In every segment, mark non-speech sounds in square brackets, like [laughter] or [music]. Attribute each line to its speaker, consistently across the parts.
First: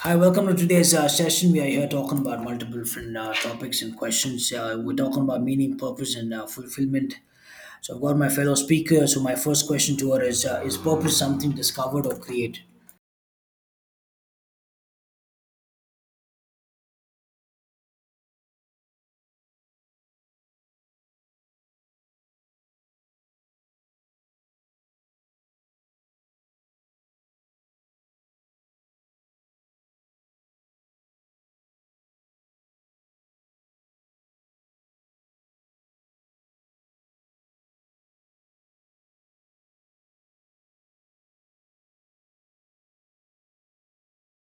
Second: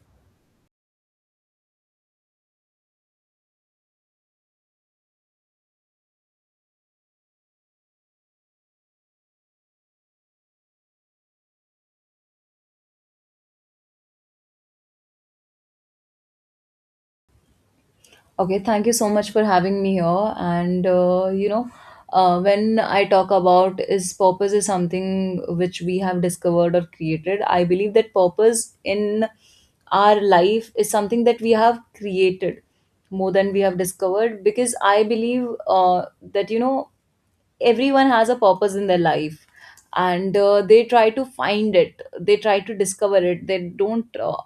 Speaker 1: Hi, welcome to today's session. We are here talking about multiple different topics and questions. We're talking about meaning, purpose, and fulfillment. So I've got my fellow speaker. So my first question to her is: Is purpose something discovered or created?
Speaker 2: Okay, thank you so much for having me here. When I talk about is purpose is something which we have discovered or created. I believe that purpose in our life is something that we have created more than we have discovered, because I believe that everyone has a purpose in their life, and they try to find it, they try to discover it, they don't uh,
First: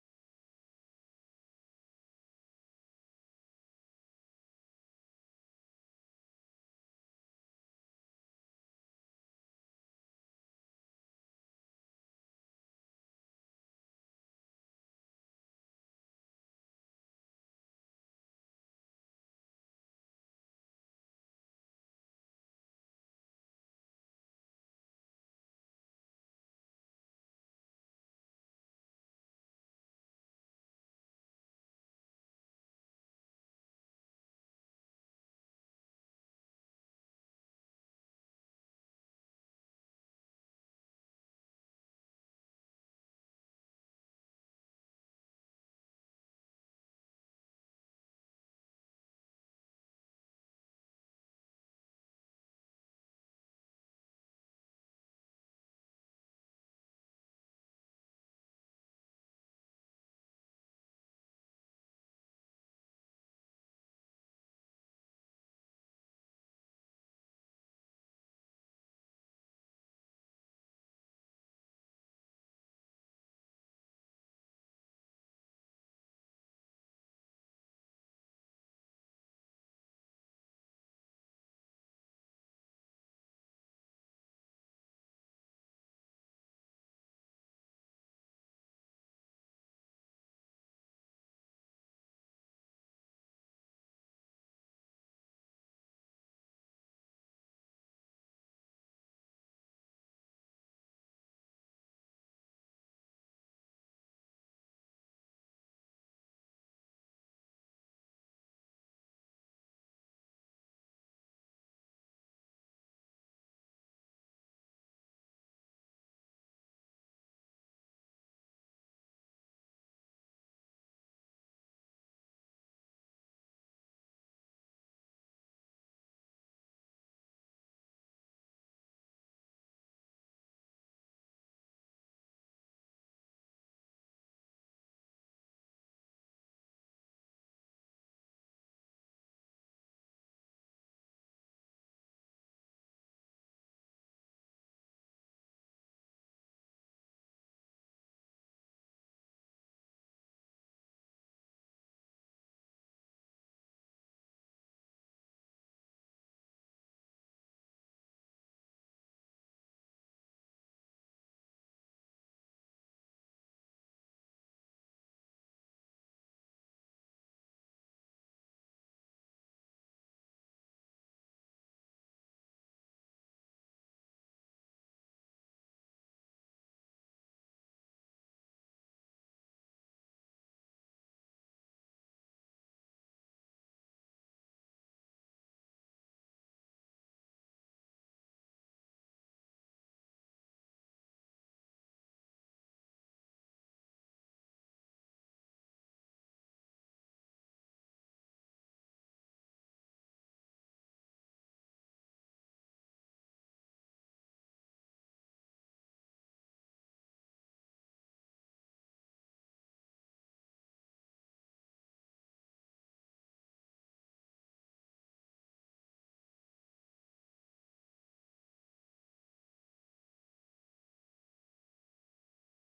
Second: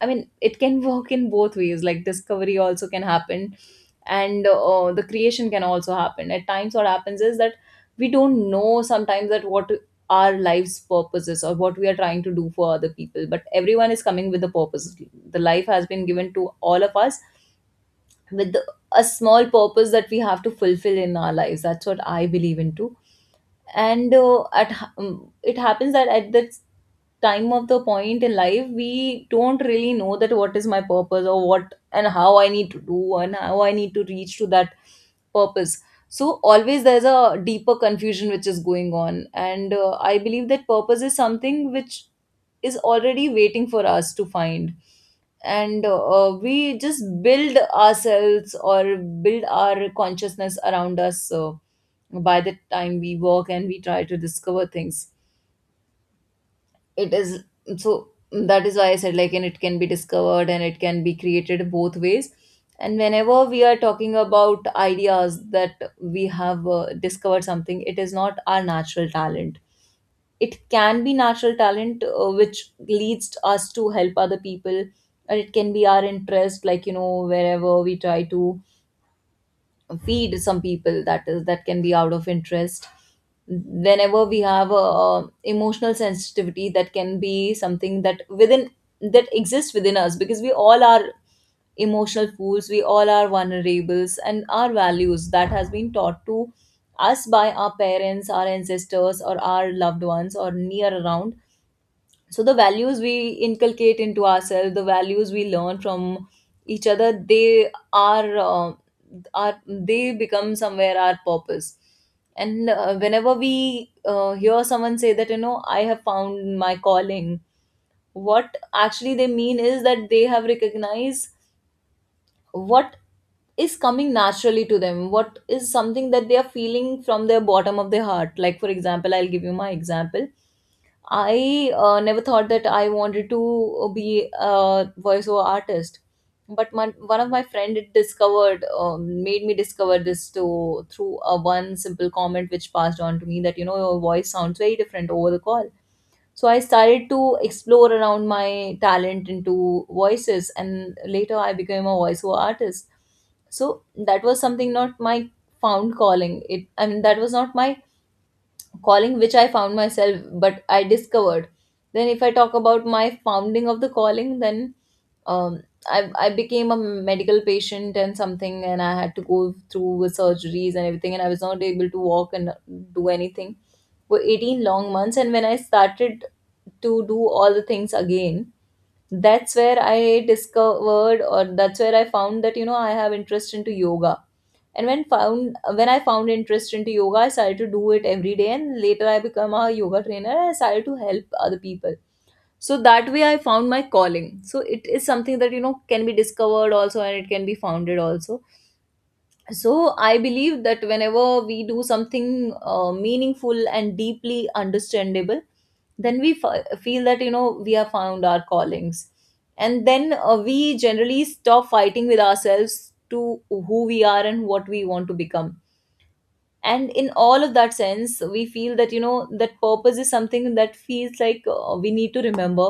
Speaker 2: i mean it can [laughs] work in both ways. Like discovery also can happen, and the creation can also happen. At times what happens is that we don't know sometimes that what our life's purpose is or what we are trying to do for other people, but everyone is coming with a purpose. The life has been given to all of us with a small purpose that we have to fulfill in our lives. That's what I believe into. And it happens that at that time of the point in life, we don't really know that what is my purpose or what and how I need to do and how I need to reach to that purpose. So always there's a deeper confusion which is going on, and I believe that purpose is something which is already waiting for us to find, and we just build ourselves or build our consciousness around us by the time we work and we try to discover things. It is, so that is why I said, like, and it can be discovered and it can be created both ways. And whenever we are talking about ideas that we have discovered something, it is not our natural talent. It can be natural talent which leads us to help other people, and it can be our interest, like, you know, wherever we try to feed some people, that is, that can be out of interest. Whenever we have emotional sensitivity, that can be something that within, that exists within us, because we all are emotional fools, we all are vulnerables, and our values that has been taught to us by our parents, our ancestors, or our loved ones or near around. So the values we inculcate into ourselves, the values we learn from each other, they are they become somewhere our purpose. And whenever we hear someone say that, you know, I have found my calling, what actually they mean is that they have recognized what is coming naturally to them, what is something that they are feeling from their bottom of their heart. Like, for example, I'll give you my example. I never thought that I wanted to be a voiceover artist, but my, one of my friend had discovered, made me discover this to through a one simple comment which passed on to me that, you know, your voice sounds very different over the call. So I started to explore around my talent into voices, and later I became a voiceover artist. So that was something not my found calling. It, I mean, that was not my calling which I found myself, but I discovered. Then, if I talk about my founding of the calling, then I became a medical patient and something, and I had to go through with surgeries and everything, and I was not able to walk and do anything for 18 long months. And when I started to do all the things again, that's where I discovered, or that's where I found that, you know, I have interest into yoga. And when found, when I found interest into yoga, I started to do it every day, and later I became a yoga trainer, I started to help other people. So that way I found my calling. So it is something that, you know, can be discovered also, and it can be founded also. So I believe that whenever we do something meaningful and deeply understandable, then we feel that, you know, we have found our callings. And then we generally stop fighting with ourselves to who we are and what we want to become. And in all of that sense, we feel that, you know, that purpose is something that feels like we need to remember,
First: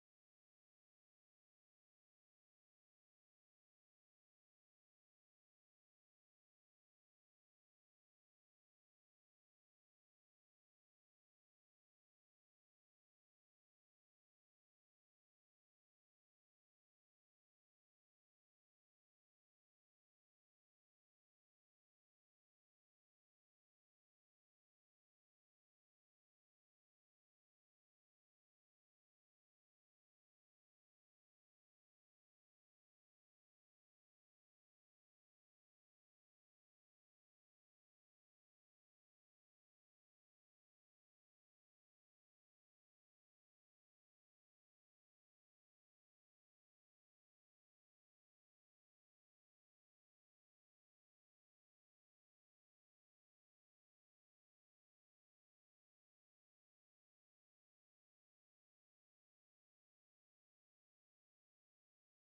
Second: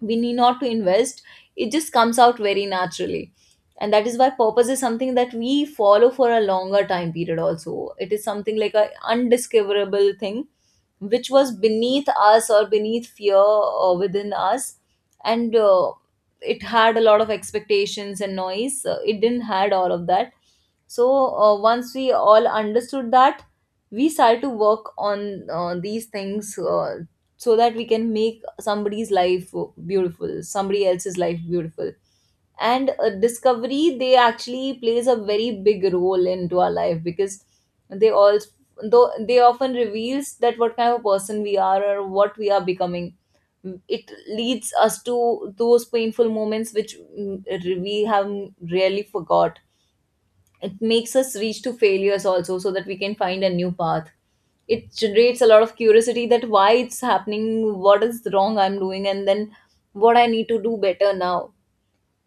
Speaker 2: we need not to invest, it just comes out very naturally. And that is why purpose is something that we follow for a longer time period also. It is something like a undiscoverable thing which was beneath us or beneath fear within us. And it had a lot of expectations and noise. It didn't had all of that. So once we all understood that, we started to work on these things so that we can make somebody's life beautiful, somebody else's life beautiful. And discovery, they actually plays a very big role into our life, because they all, though they often reveals that what kind of a person we are or what we are becoming. It leads us to those painful moments which we have really forgot. It makes us reach to failures also, so that we can find a new path. It generates a lot of curiosity, that why it's happening, what is wrong I'm doing, and then what I need to do better now.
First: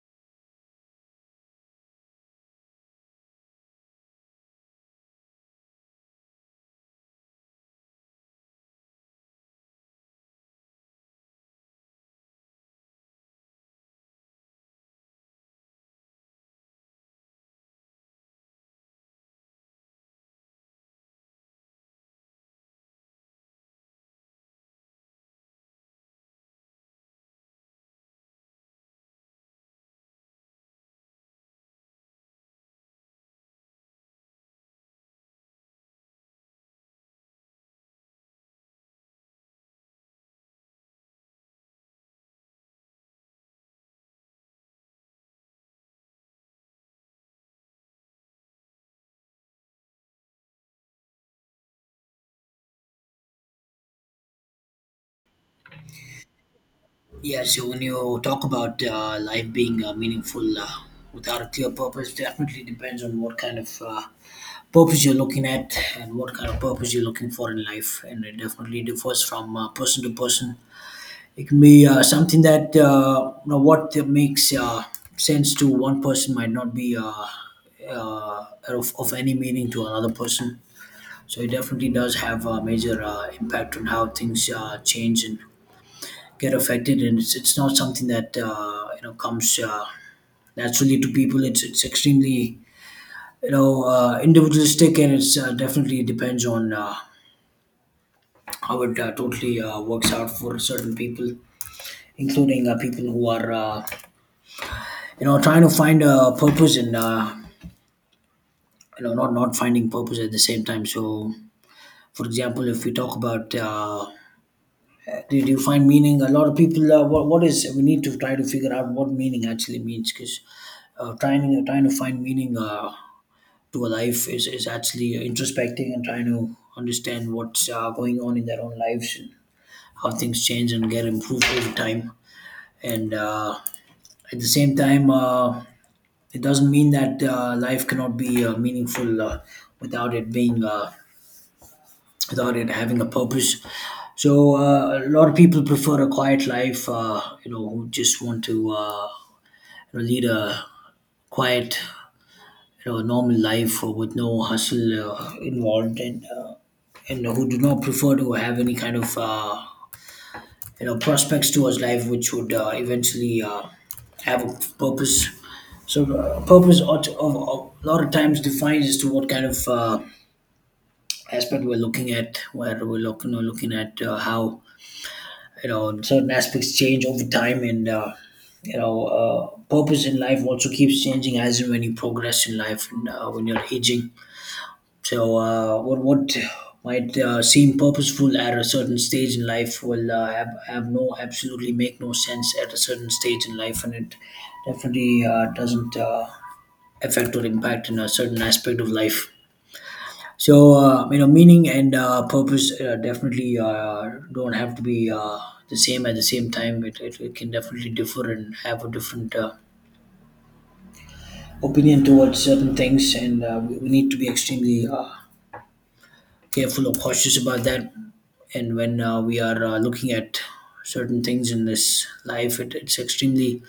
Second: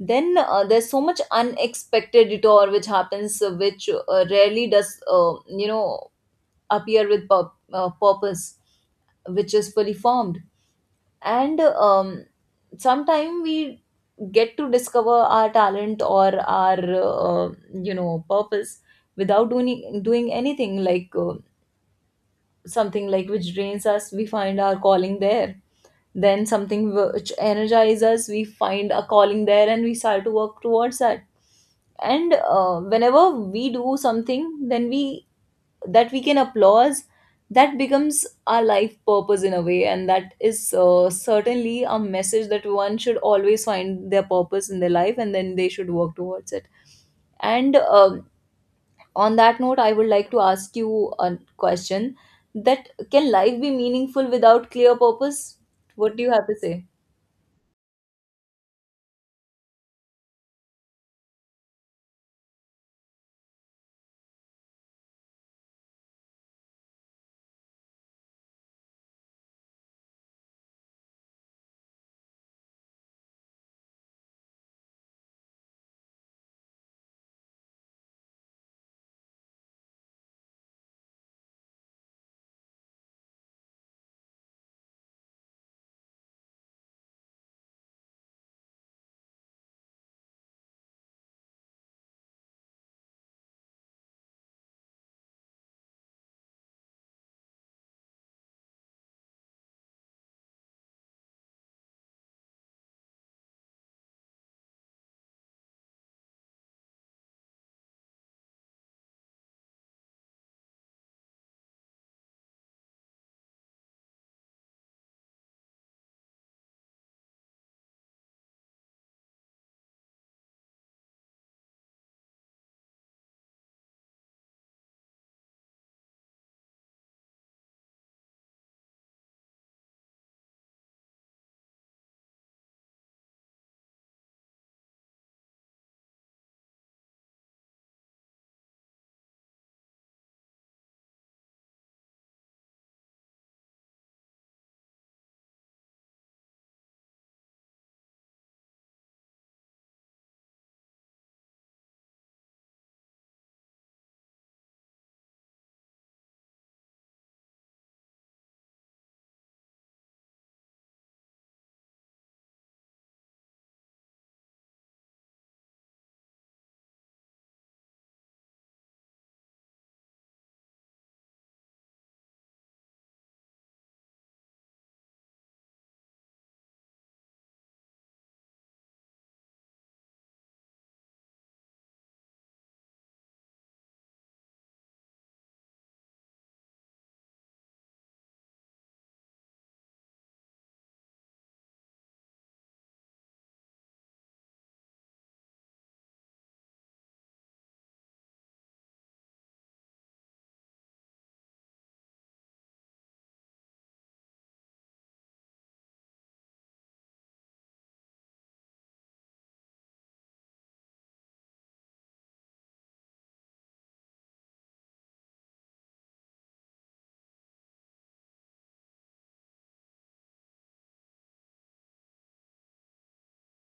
Speaker 2: Then there's so much unexpected detour which happens, which rarely does uh, you know appear with purpose, which is fully formed. And sometime we get to discover our talent or our purpose without doing anything. Like something like which drains us, we find our calling there. Then something which energizes us, we find a calling there, and we start to work towards that. And whenever we do something, then we, that we can applaud, that becomes our life purpose in a way. And that is certainly a message that one should always find their purpose in their life, and then they should work towards it. And on that note, I would like to ask you a question, that can life be meaningful without clear purpose? What do you have to say?
Speaker 1: Yeah. So when you talk about life being meaningful without a clear purpose, definitely depends on what kind of purpose you're looking at and what kind of purpose you're looking for in life, and it definitely differs from person to person. It can be something that you know what makes sense to one person might not be of any meaning to another person. So it definitely does have a major impact on how things change and get affected. And it's not something that you know comes naturally to people. It's extremely you know individualistic, and it's definitely depends on how it totally works out for certain people, including people who are. You know, trying to find a purpose and you know not finding purpose at the same time. So for example, if we talk about did you find meaning, a lot of people what is, we need to try to figure out what meaning actually means, because trying to find meaning to a life is actually introspecting and trying to understand what's going on in their own lives and how things change and get improved over time. And at the same time, it doesn't mean that life cannot be meaningful without it being without it having a purpose. So a lot of people prefer a quiet life. You know, who just want to you know, lead a quiet, you know, normal life with no hustle involved, and who do not prefer to have any kind of you know prospects to his life which would eventually have a purpose. So purpose ought to- of- a lot of times defined as to what kind of aspect we're looking at how you know certain aspects change over time, and you know purpose in life also keeps changing as and when you progress in life and when you're aging. So, what might seem purposeful at a certain stage in life will have no, absolutely make no sense at a certain stage in life, and it definitely doesn't affect or impact in a certain aspect of life. So, you know, meaning and purpose definitely don't have to be the same at the same time. It can definitely differ and have a different opinion towards certain things, and we need to be extremely careful or cautious about that. And when we are looking at certain things in this life, it's extremely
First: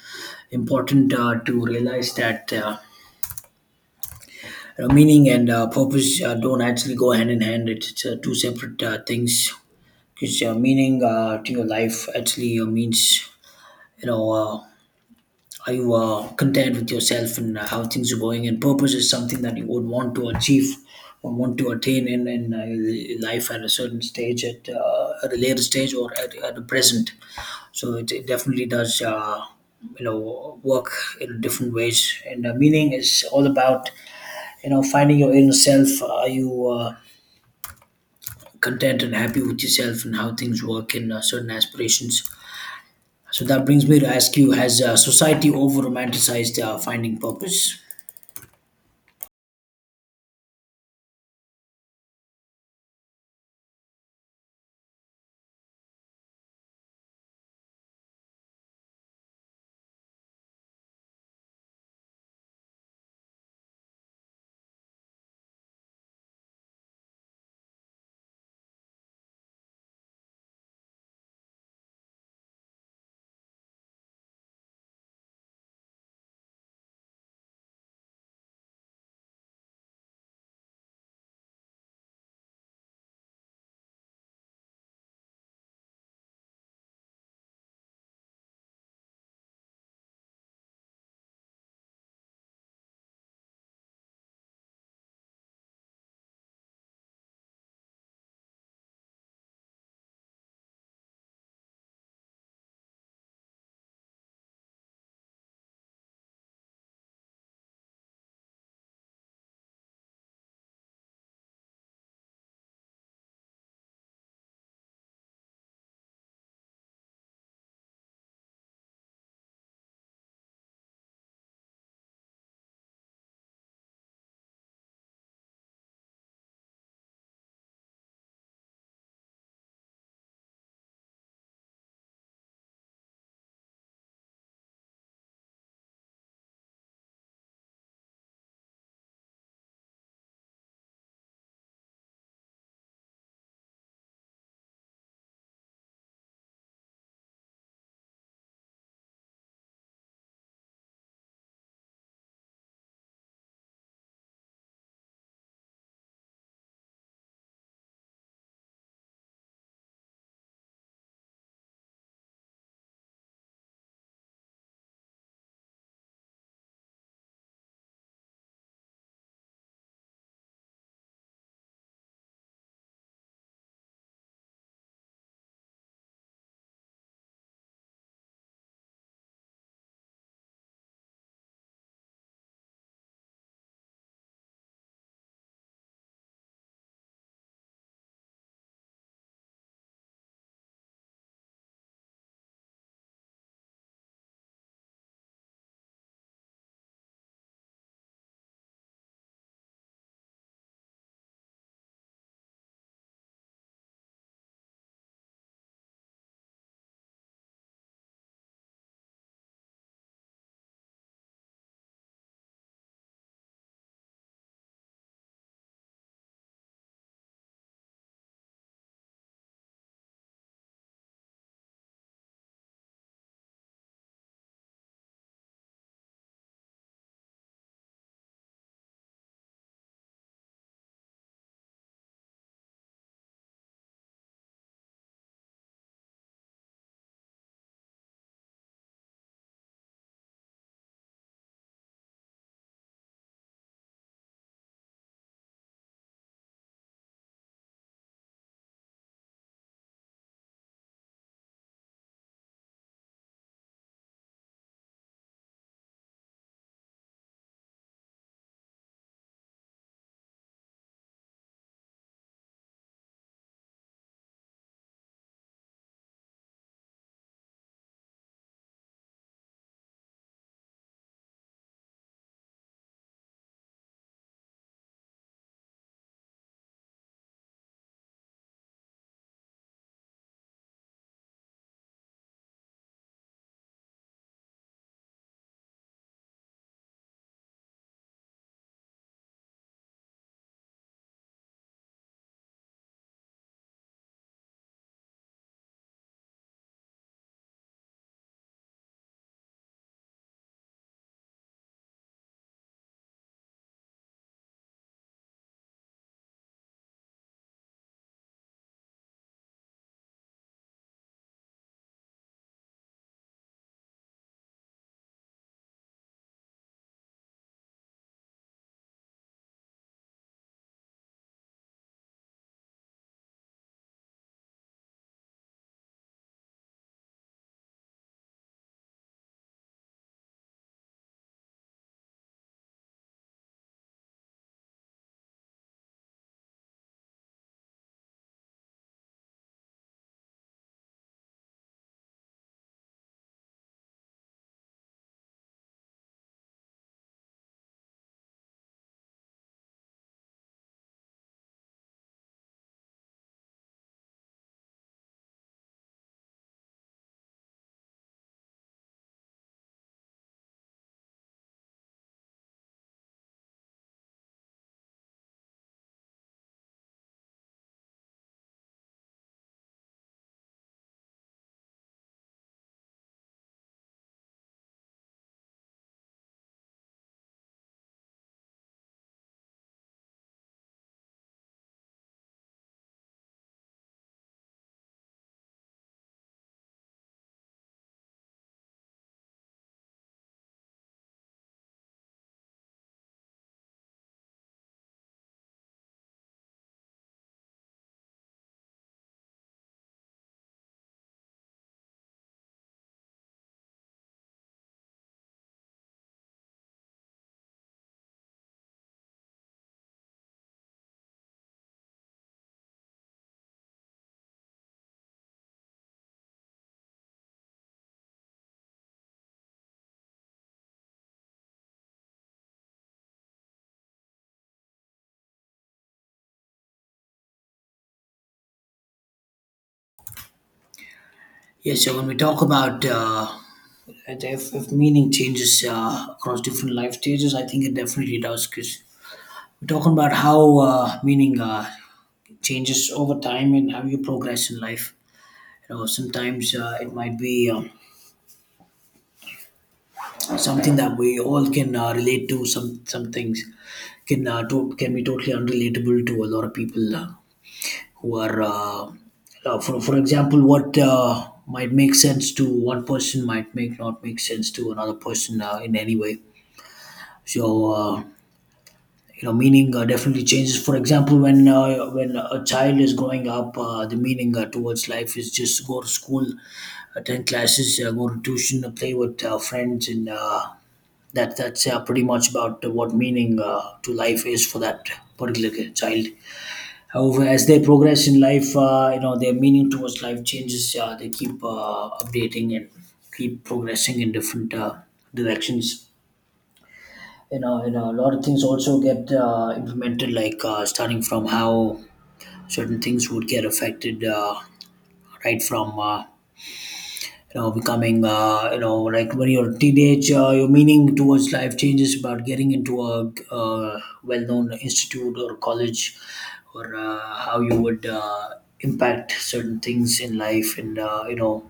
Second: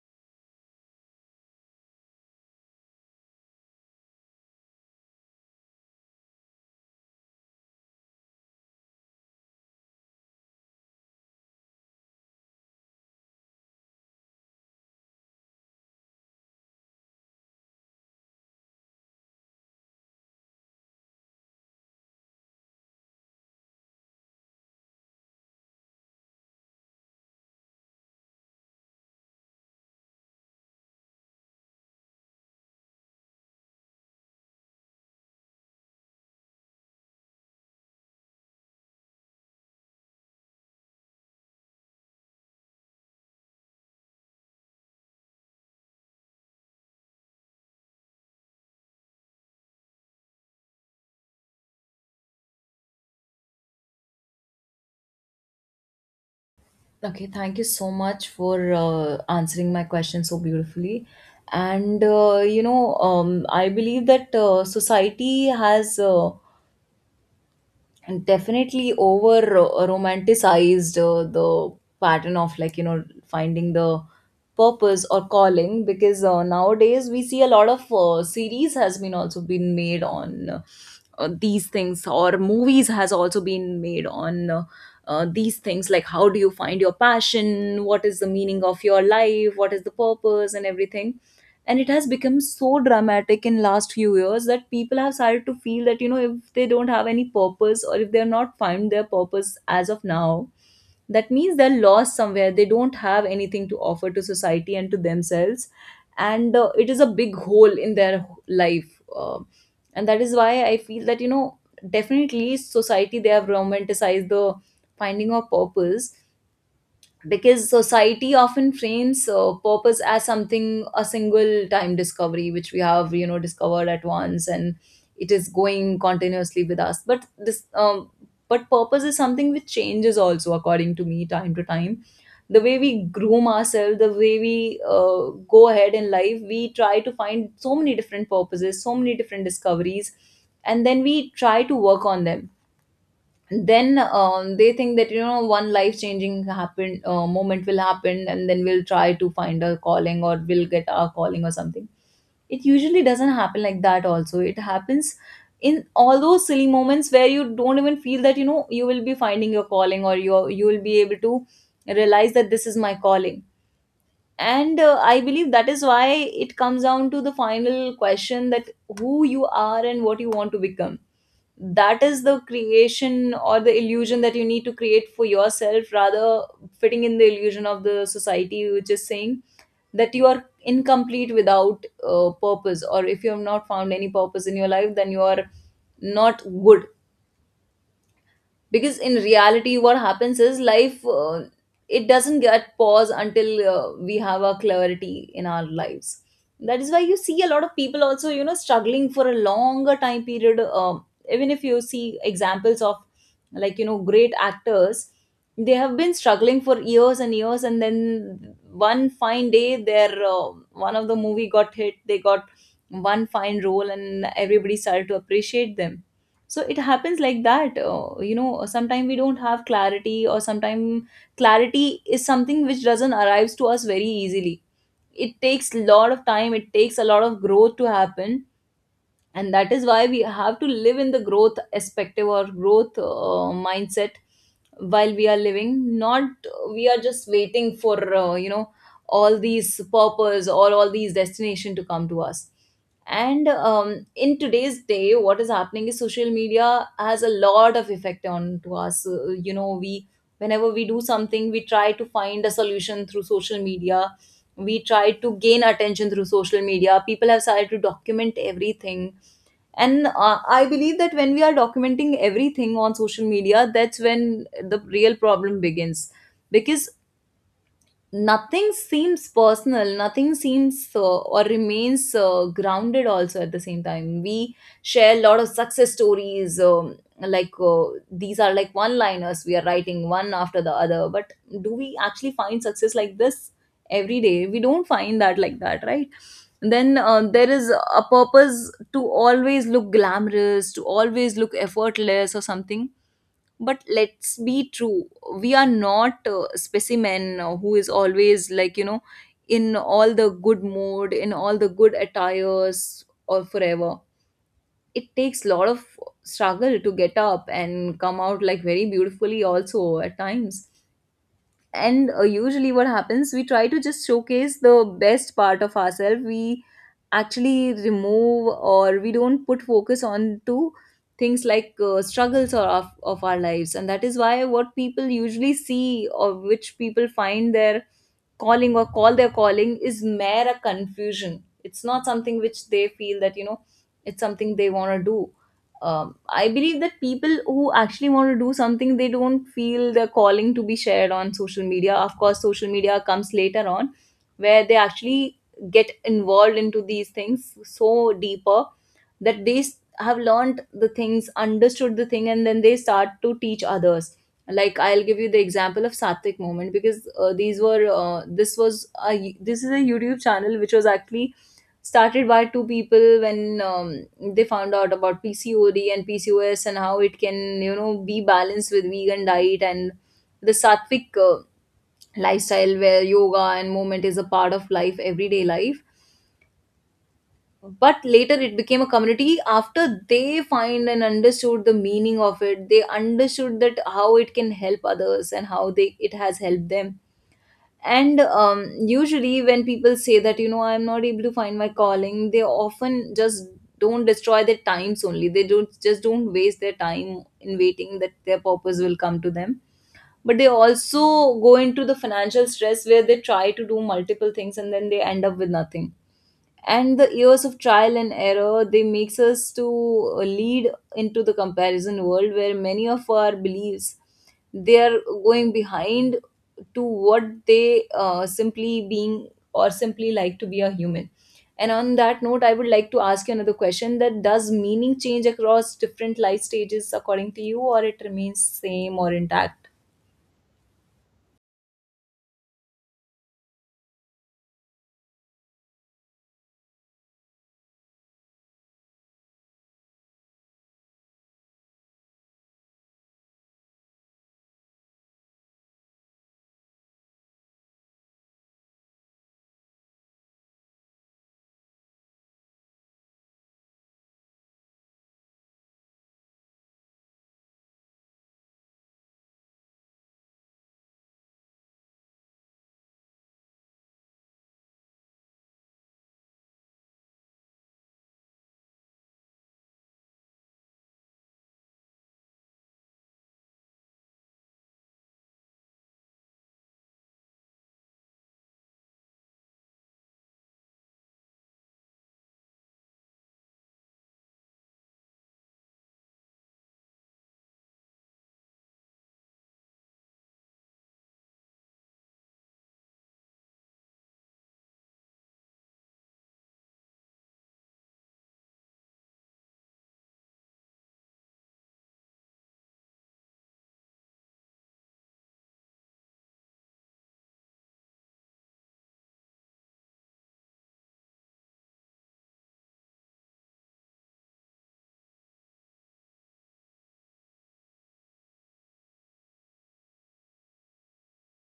Speaker 1: important to realize that you know, meaning and purpose don't actually go hand in hand. It's two separate things, because meaning to your life actually means you know. Are you content with yourself and how things are going? And purpose is something that you would want to achieve or want to attain in life at a certain stage, at a later stage, or at the present. So it definitely does, you know, work in different ways. And meaning is all about, you know, finding your inner self. Are you content and happy with yourself and how things work in certain aspirations? So that brings me to ask you: Has society over romanticized finding purpose?
Speaker 2: Okay, thank you so much for answering my question so beautifully. And I believe that society has and definitely over romanticized the pattern of, like, you know, finding the purpose or calling. Because nowadays we see a lot of series has been also been made on these things, or movies has also been made on these things. Like, how do you find your passion, what is the meaning of your life, what is the purpose, and everything. And it has become so dramatic in last few years that people have started to feel that, you know, if they don't have any purpose or if they are not find their purpose as of now, that means they're lost somewhere, they don't have anything to offer to society and to themselves. And it is a big hole in their life. And that is why I feel that, you know, definitely society, they have romanticized the finding of purpose. Because society often frames purpose as something a single time discovery which we have, you know, discovered at once, and it is going continuously with us. But this but purpose is something which changes also, according to me, time to time. The way we groom ourselves, the way we go ahead in life, we try to find so many different purposes, so many different discoveries, and then we try to work on them. Then they think that, you know, one life changing happen moment will happen, and then we'll try to find our calling, or we'll get our calling or something. It usually doesn't happen like that also. It happens in all those silly moments where you don't even feel that, you know, you will be finding your calling, or you will be able to realize that this is my calling. And I believe that is why it comes down to the final question, that who you are and what you want to become. That is the creation or the illusion that you need to create for yourself, rather fitting in the illusion of the society which is saying that you are incomplete without purpose, or if you have not found any purpose in your life, then you are not good. Because in reality, what happens is, life it doesn't get pause until we have a clarity in our lives. That is why you see a lot of people also, you know, struggling for a longer time period. Even if you see examples of, like, you know, great actors, they have been struggling for years and years, and then one fine day their one of the movie got hit, they got one fine role, and everybody started to appreciate them. So it happens like that, sometimes we don't have clarity, or sometimes clarity is something which doesn't arrives to us very easily. It takes a lot of time, it takes a lot of growth to happen. And that is why we have to live in the growth perspective or growth mindset while we are living, not we are just waiting for all these purpose or all these destination to come to us. And in today's day, what is happening is social media has a lot of effect on to us. We, whenever we do something, we try to find a solution through social media. We try to gain attention through social media. People have started to document everything, and I believe that when we are documenting everything on social media, that's when the real problem begins, because nothing seems personal, nothing seems or remains grounded. Also, at the same time, we share a lot of success stories, like, these are like one liners we are writing one after the other. But do we actually find success like this? Every day we don't find that like that, right? Then there is a purpose to always look glamorous, to always look effortless or something. But let's be true, we are not a specimen who is always, like, in all the good mood, in all the good attires, or forever. It takes a lot of struggle to get up and come out, like, very beautifully also at times. And usually what happens, we try to just showcase the best part of ourselves. We actually remove or we don't put focus on to things like struggles or of our lives, and that is why what people usually see, or which people find their calling, or call they're calling, is mere a confusion. It's not something which they feel that, it's something they want to do. I believe that people who actually want to do something, they don't feel the calling to be shared on social media. Of course, social media comes later on where they actually get involved into these things so deeper, that they have learned the things, understood the thing, and then they start to teach others. Like I'll give you the example of Satvik Moment, because these were this was a, this is a YouTube channel which was actually started by two people when they found out about PCOD and PCOS and how it can, be balanced with vegan diet and the Satvik lifestyle, where yoga and movement is a part of life, everyday life. But later it became a community after they find and understood the meaning of it. They understood that how it can help others and how they it has helped them. And usually when people say that, I'm not able to find my calling, they often just don't destroy their times only, they don't just don't waste their time in waiting that their purpose will come to them. But they also go into the financial stress where they try to do multiple things and then they end up with nothing. And the years of trial and error, they makes us to lead into the comparison world where many of our beliefs, they are going behind to what they simply being or simply like to be a human. And on that note, I would like to ask you another question, that does meaning change across different life stages according to you, or it remains same or intact?
Speaker 1: Yeah, so when we talk about that if meaning changes across different life stages, I think it definitely does, because we're talking about how meaning changes over time and how you progress in life. You know, sometimes it might be something that we all can relate to. Some things can can be totally unrelatable to a lot of people. Who are for example, what might make sense to one person might make not make sense to another person in any way. So you know meaning definitely changes, for example, when when a child is growing up, the meaning towards life is just go to school, attend classes, go to tuition, play with friends, and that's pretty much about what meaning to life is for that particular child. However, as they progress in life, you know their meaning towards life changes. They keep updating and keep progressing in different directions. You know, a lot of things also get implemented, like starting from how certain things would get affected, right from you know becoming you know, like when you're a teenager, your meaning towards life changes about getting into a well-known institute or college or how you would impact certain things in life and you know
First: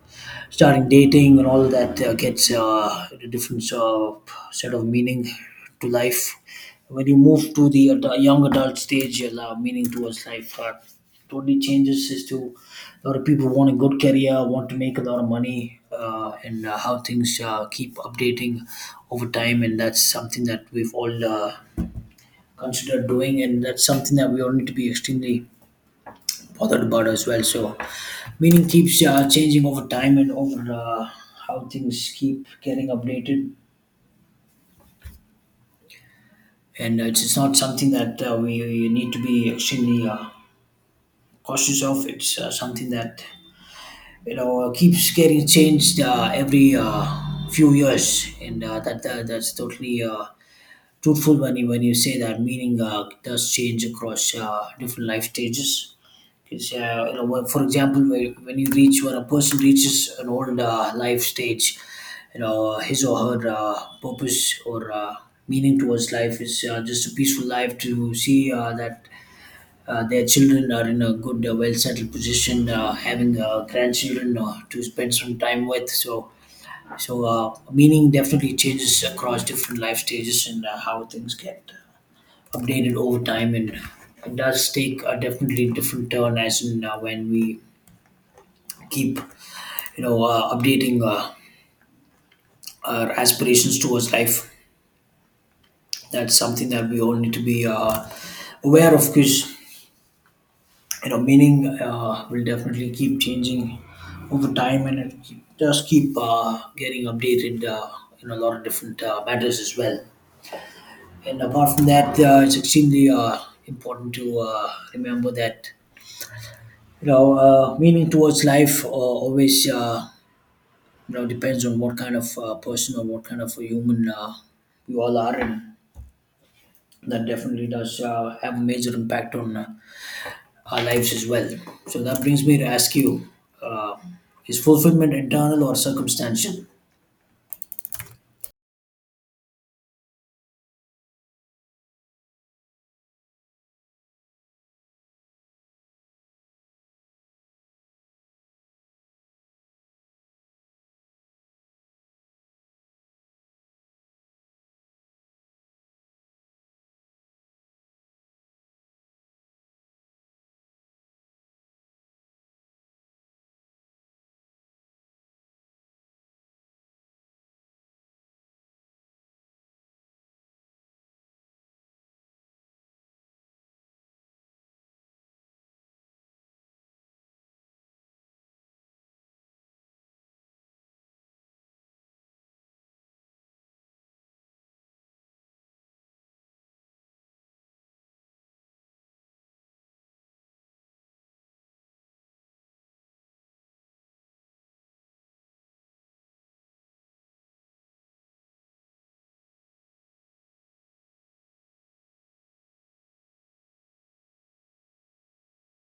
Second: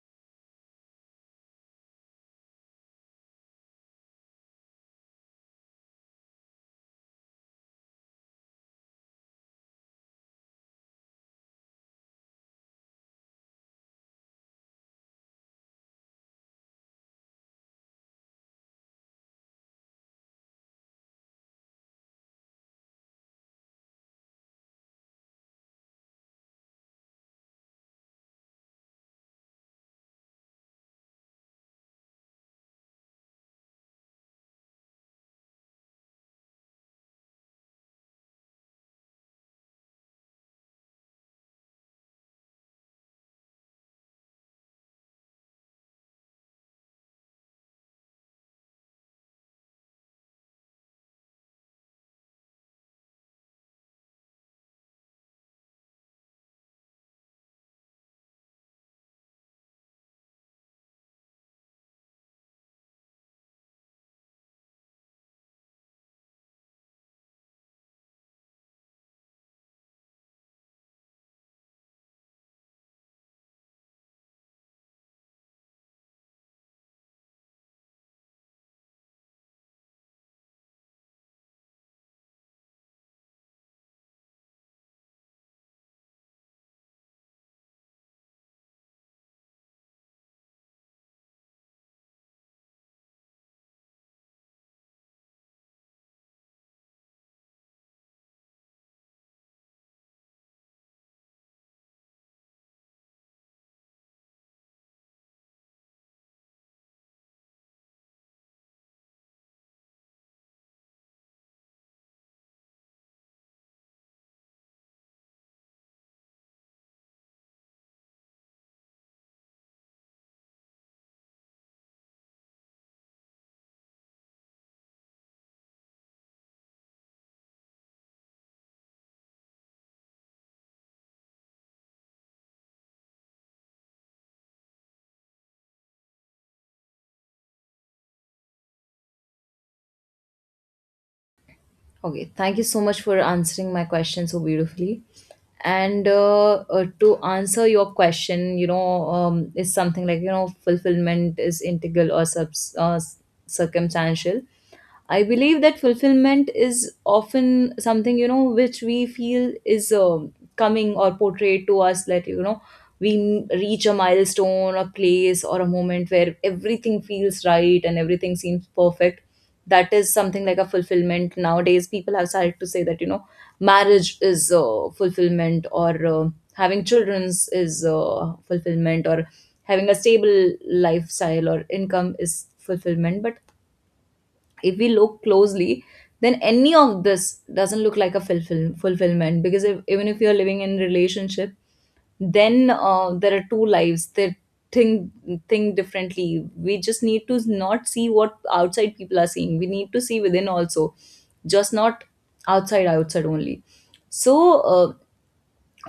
Speaker 1: starting dating and all that gets a different set of meaning to life. When you move to the young adult stage, your will meaning towards life. Totally changes is to a lot of people want a good career, want to make a lot of money, and how things keep updating over time. And that's something that we've all considered doing, and that's something that we all need to be extremely bothered about as well. So, meaning keeps changing over time and over how things keep getting updated. And it's not something that we need to be extremely cost yourself. It's something that you know keeps getting changed every few years, and that, that that's totally truthful when you say that. Meaning does change across different life stages. Because you know, for example, when you reach when a person reaches an old life stage, you know his or her purpose or meaning towards life is just a peaceful life to see that their children are in a good, well-settled position, having grandchildren to spend some time with. So, meaning definitely changes across different life stages and how things get updated over time, and it does take a definitely different turn as in when we keep, you know, updating our aspirations towards life. That's something that we all need to be aware of, because you know meaning will definitely keep changing over time and it does keep getting updated in a lot of different matters as well. And apart from that, it's extremely important to remember that you know meaning towards life always you know depends on what kind of person or what kind of a human you all are, and that definitely does have a major impact on our lives as well. So that brings me to ask you, uh, is fulfillment internal or circumstantial?
Speaker 2: Okay, thank you so much for answering my question so beautifully. And to answer your question, is something like, fulfillment is integral or circumstantial. I believe that fulfillment is often something, which we feel is coming or portrayed to us, that, we reach a milestone, a place, or a moment where everything feels right and everything seems perfect. That is something like a fulfillment. Nowadays, people have started to say that, marriage is fulfillment, or having childrens is fulfillment, or having a stable lifestyle or income is fulfillment. But if we look closely, then any of this doesn't look like a fulfillment, because if, even if you're living in relationship, then there are two lives that think think differently. We just need to not see what outside people are seeing, we need to see within also, just not outside, outside only. So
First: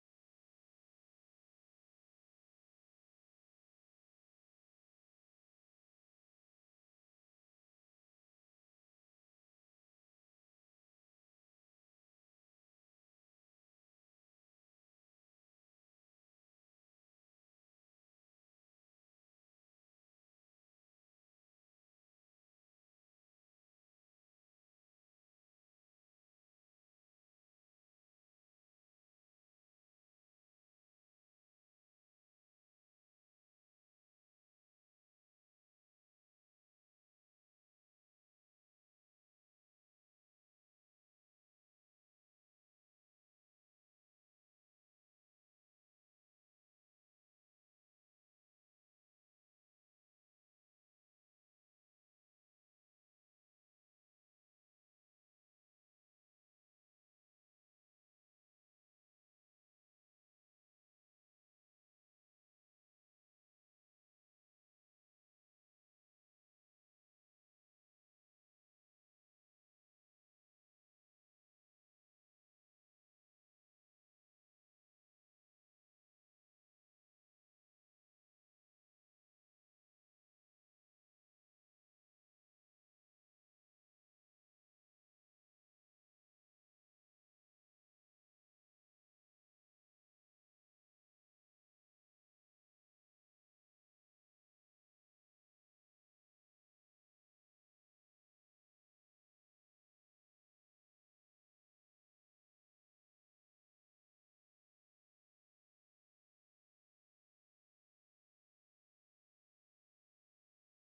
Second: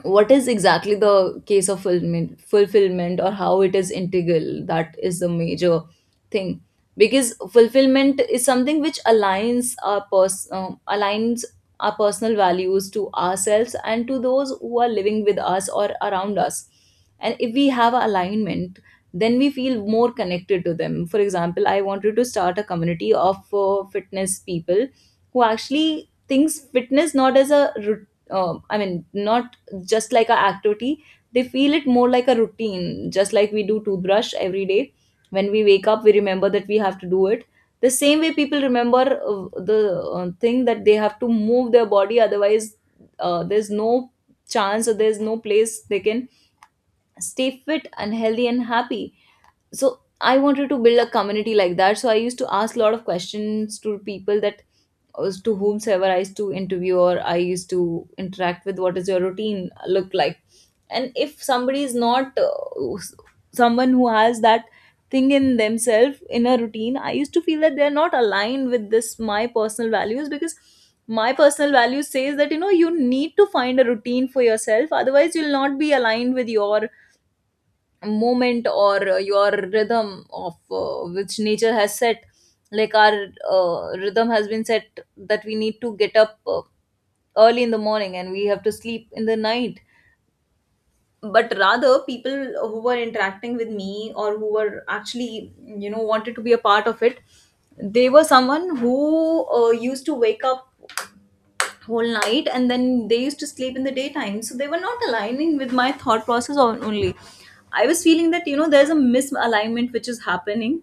Speaker 2: what is exactly the case of fulfillment, or how it is integral, that is the major thing, because fulfillment is something which aligns our aligns our personal values to ourselves and to those who are living with us or around us. And if we have alignment, then we feel more connected to them. For example, I wanted to start a community of fitness people who actually thinks fitness, not as a I mean, not just like a activity, they feel it more like a routine. Just like we do toothbrush every day, when we wake up we remember that we have to do it, the same way people remember the thing that they have to move their body. Otherwise there's no chance or there's no place they can stay fit and healthy and happy. So I wanted to build a community like that. So I used to ask a lot of questions to people, that was to whomsoever I used to interview or I used to interact with: what is your routine look like? And if somebody is not someone who has that thing in themselves in a routine, I used to feel that they're not aligned with this my personal values, because my personal value says that, you need to find a routine for yourself, otherwise you'll not be aligned with your moment or your rhythm of which nature has set. Like our rhythm has been set, that we need to get up early in the morning and we have to sleep in the night. But rather, people who were interacting with me or who were actually, wanted to be a part of it, they were someone who used to wake up whole night and then they used to sleep in the daytime. So they were not aligning with my thought process only I was feeling that, there's a misalignment which is happening,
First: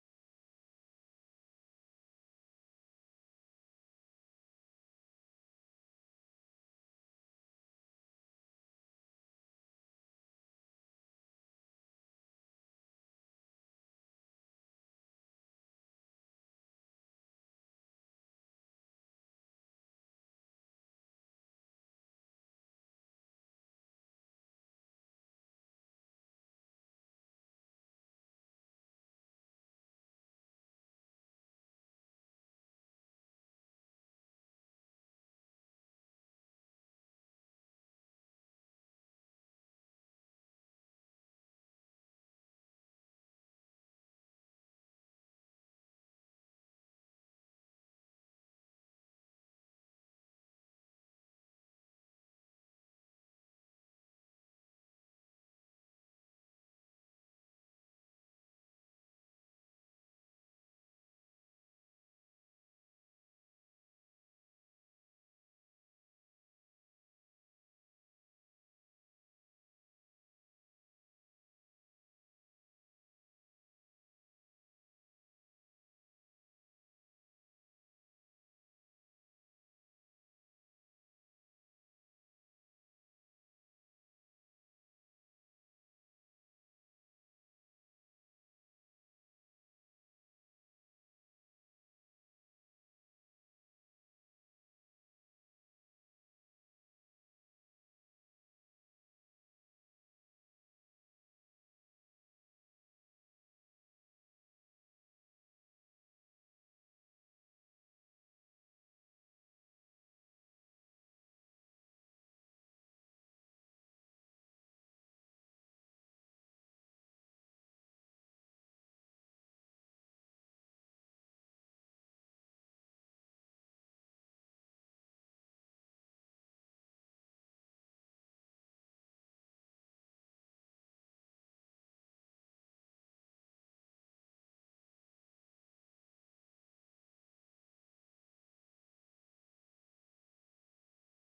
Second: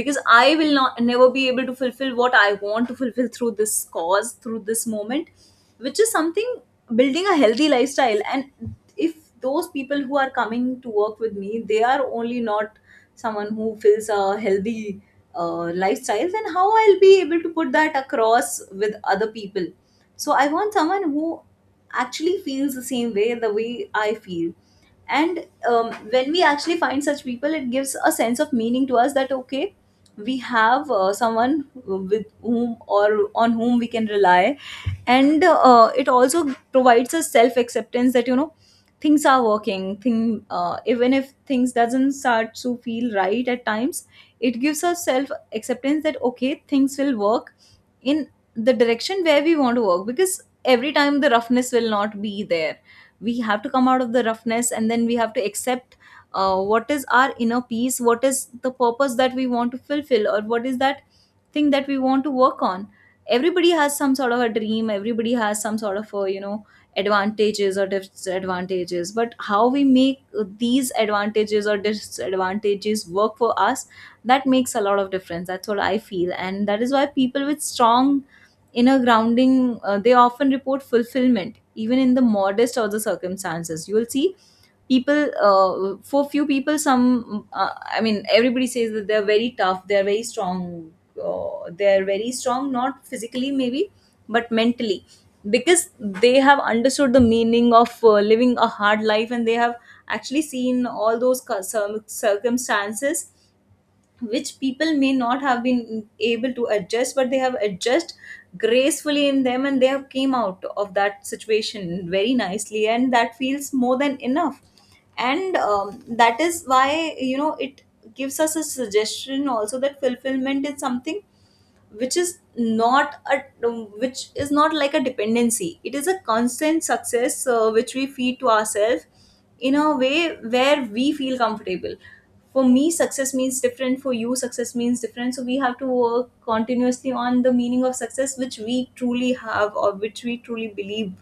Speaker 2: because I will not never be able to fulfill what I want to fulfill through this cause, through this moment, which is something, building a healthy lifestyle. And if those people who are coming to work with me, they are only not someone who fills a healthy lifestyle, then how I'll be able to put that across with other people? So I want someone who actually feels the same way, the way I feel. And when we actually find such people, it gives a sense of meaning to us, that okay, we have someone with whom or on whom we can rely. And it also provides a self acceptance that, things are working thing even if things doesn't start to feel right at times, it gives us self acceptance that okay, things will work in the direction where we want to work, because every time the roughness will not be there. We have to come out of the roughness and then we have to accept what is our inner peace, what is the purpose that we want to fulfill, or what is that thing that we want to work on. Everybody has some sort of a dream, everybody has some sort of a, advantages or disadvantages, but how we make these advantages or disadvantages work for us, that makes a lot of difference, that's what I feel. And that is why people with strong inner grounding, they often report fulfillment, even in the modest of the circumstances. You will see people, for few people, some, I mean, everybody says that they're very tough, they're very strong, not physically maybe, but mentally, because they have understood the meaning of living a hard life, and they have actually seen all those circumstances which people may not have been able to adjust, but they have adjusted gracefully in them, and they have came out of that situation very nicely, and that feels more than enough. And that is why, it gives us a suggestion also that fulfillment is something which is not a which is not like a dependency, it is a constant success which we feed to ourselves in a way where we feel comfortable. For me success means different, for you success means different, so we have to work continuously on the meaning of success which we truly have or which we truly believe,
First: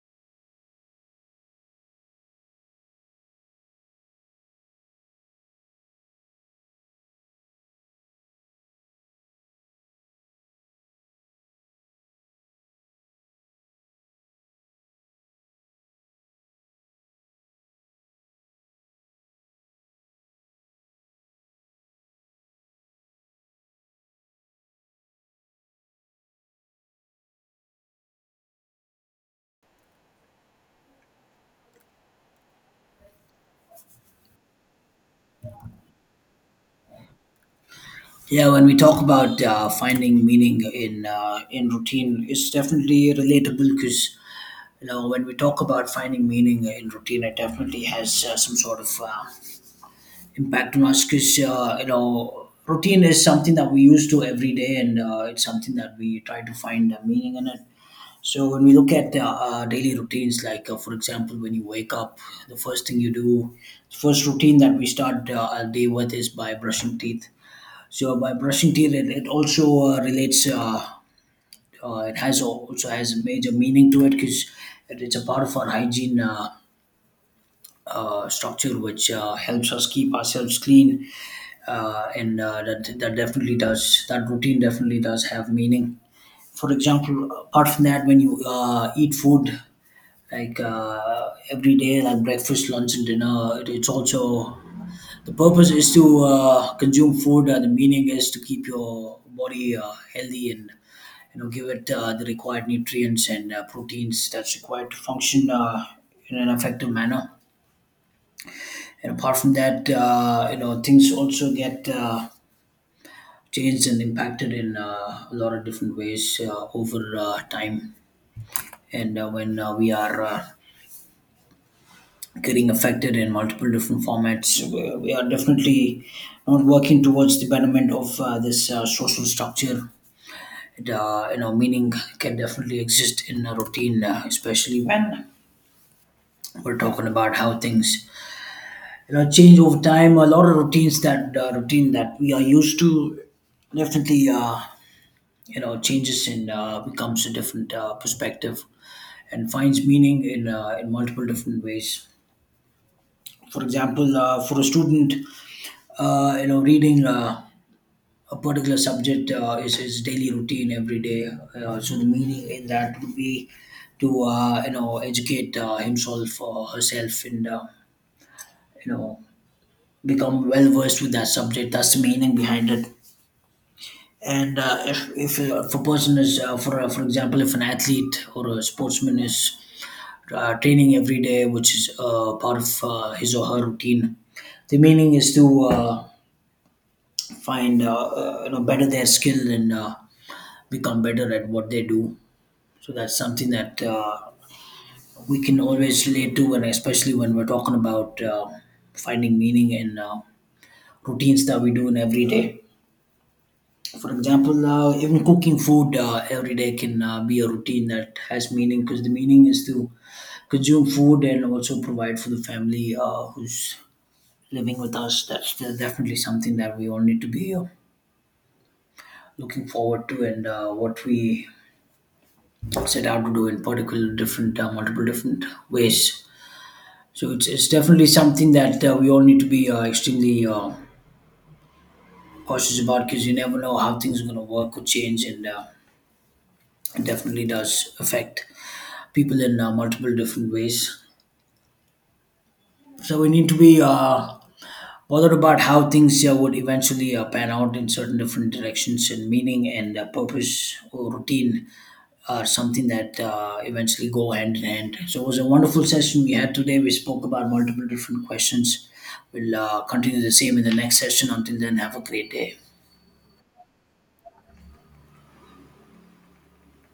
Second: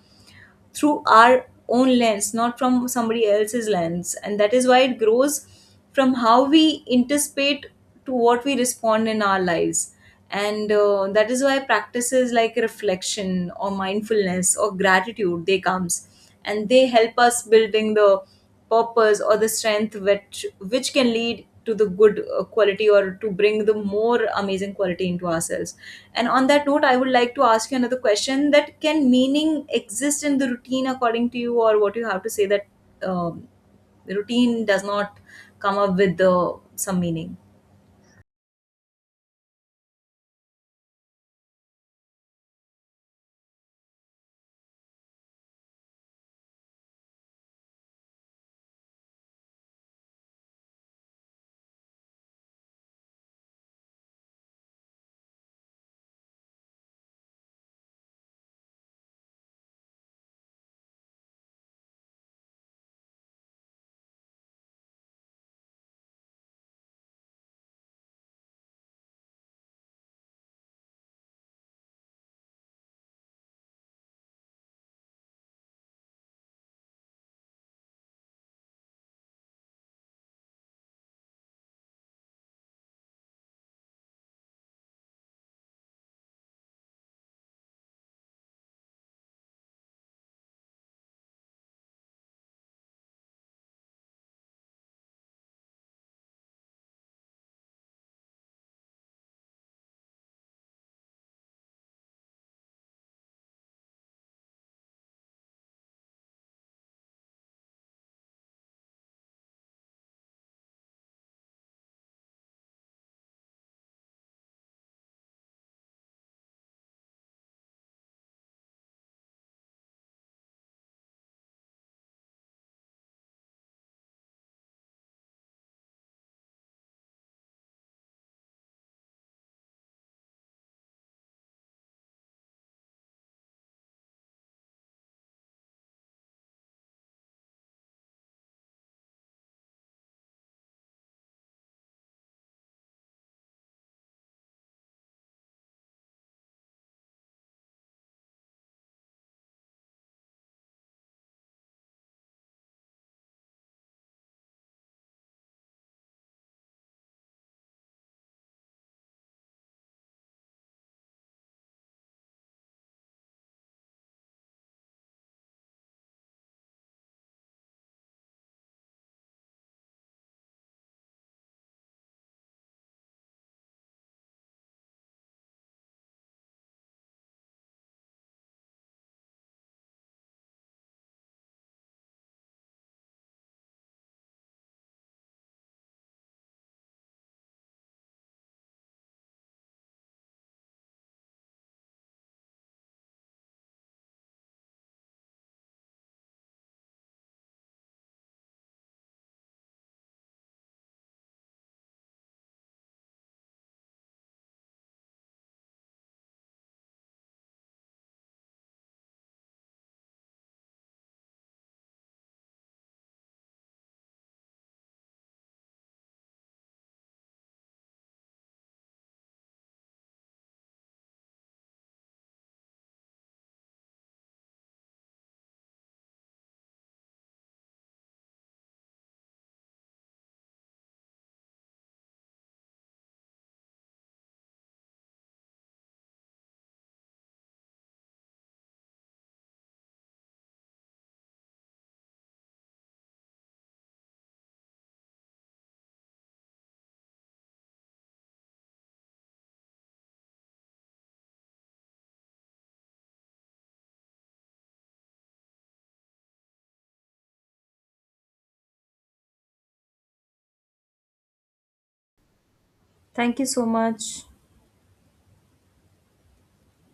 Speaker 2: through our own lens, not from somebody else's lens. And that is why it grows from how we anticipate to what we respond in our lives. And that is why practices like reflection or mindfulness or gratitude, they comes and they help us building the purpose or the strength which can lead to the good quality, or to bring the more amazing quality into ourselves. And on that note, I would like to ask you another question, that can meaning exist in the routine, according to you? Or what you have to say, that um, the routine does not come up with the some meaning.
Speaker 1: Yeah, when we talk about finding meaning in routine, it's definitely relatable, because you know when we talk about finding meaning in routine, it definitely has some sort of impact on us, because you know routine is something that we used to every day, and it's something that we try to find meaning in it. So when we look at daily routines, like for example, when you wake up, the first thing you do, the first routine that we start our day with is by brushing teeth. So by brushing teeth, it also relates. It has also has a major meaning to it, because it's a part of our hygiene structure, which helps us keep ourselves clean, and that definitely does, that routine definitely does have meaning. For example, apart from that, when you eat food, like every day, like breakfast, lunch, and dinner. It, it's also the purpose is to consume food. The meaning is to keep your body healthy and you know give it the required nutrients and proteins that's required to function in an effective manner. And apart from that, you know things also get changed and impacted in a lot of different ways over time. And when we are getting affected in multiple different formats. We are definitely not working towards the betterment of this social structure. You know, meaning can definitely exist in a routine, especially when we're talking about how things you know change over time. A lot of routine that we are used to definitely you know changes and becomes a different perspective and finds meaning in multiple different ways. For example, for a student, you know reading a particular subject is his daily routine every day, so the meaning in that would be to you know educate himself or herself and you know become well versed with that subject. That's the meaning behind it. And if if a person is for example, if an athlete or a sportsman is training every day, which is part of his or her routine, the meaning is to find you know better their skill and become better at what they do. So that's something that we can always relate to, and especially when we're talking about finding meaning in routines that we do in every day. For example, even cooking food every day can be a routine that has meaning, because the meaning is to consume food and also provide for the family who's living with us. That's definitely something that we all need to be looking forward to, and what we set out to do in particular different multiple different ways. So it's definitely something that we all need to be extremely cautious about, because you never know how things are going to work or change, and it definitely does affect people in multiple different ways. So we need to be bothered about how things would eventually pan out in certain different directions, and meaning and purpose or routine are something that eventually go hand in hand. So it was a wonderful session we had today. We spoke about multiple different questions. We'll continue the same in the next session. Until then, have a great day.
Speaker 2: Thank you so much.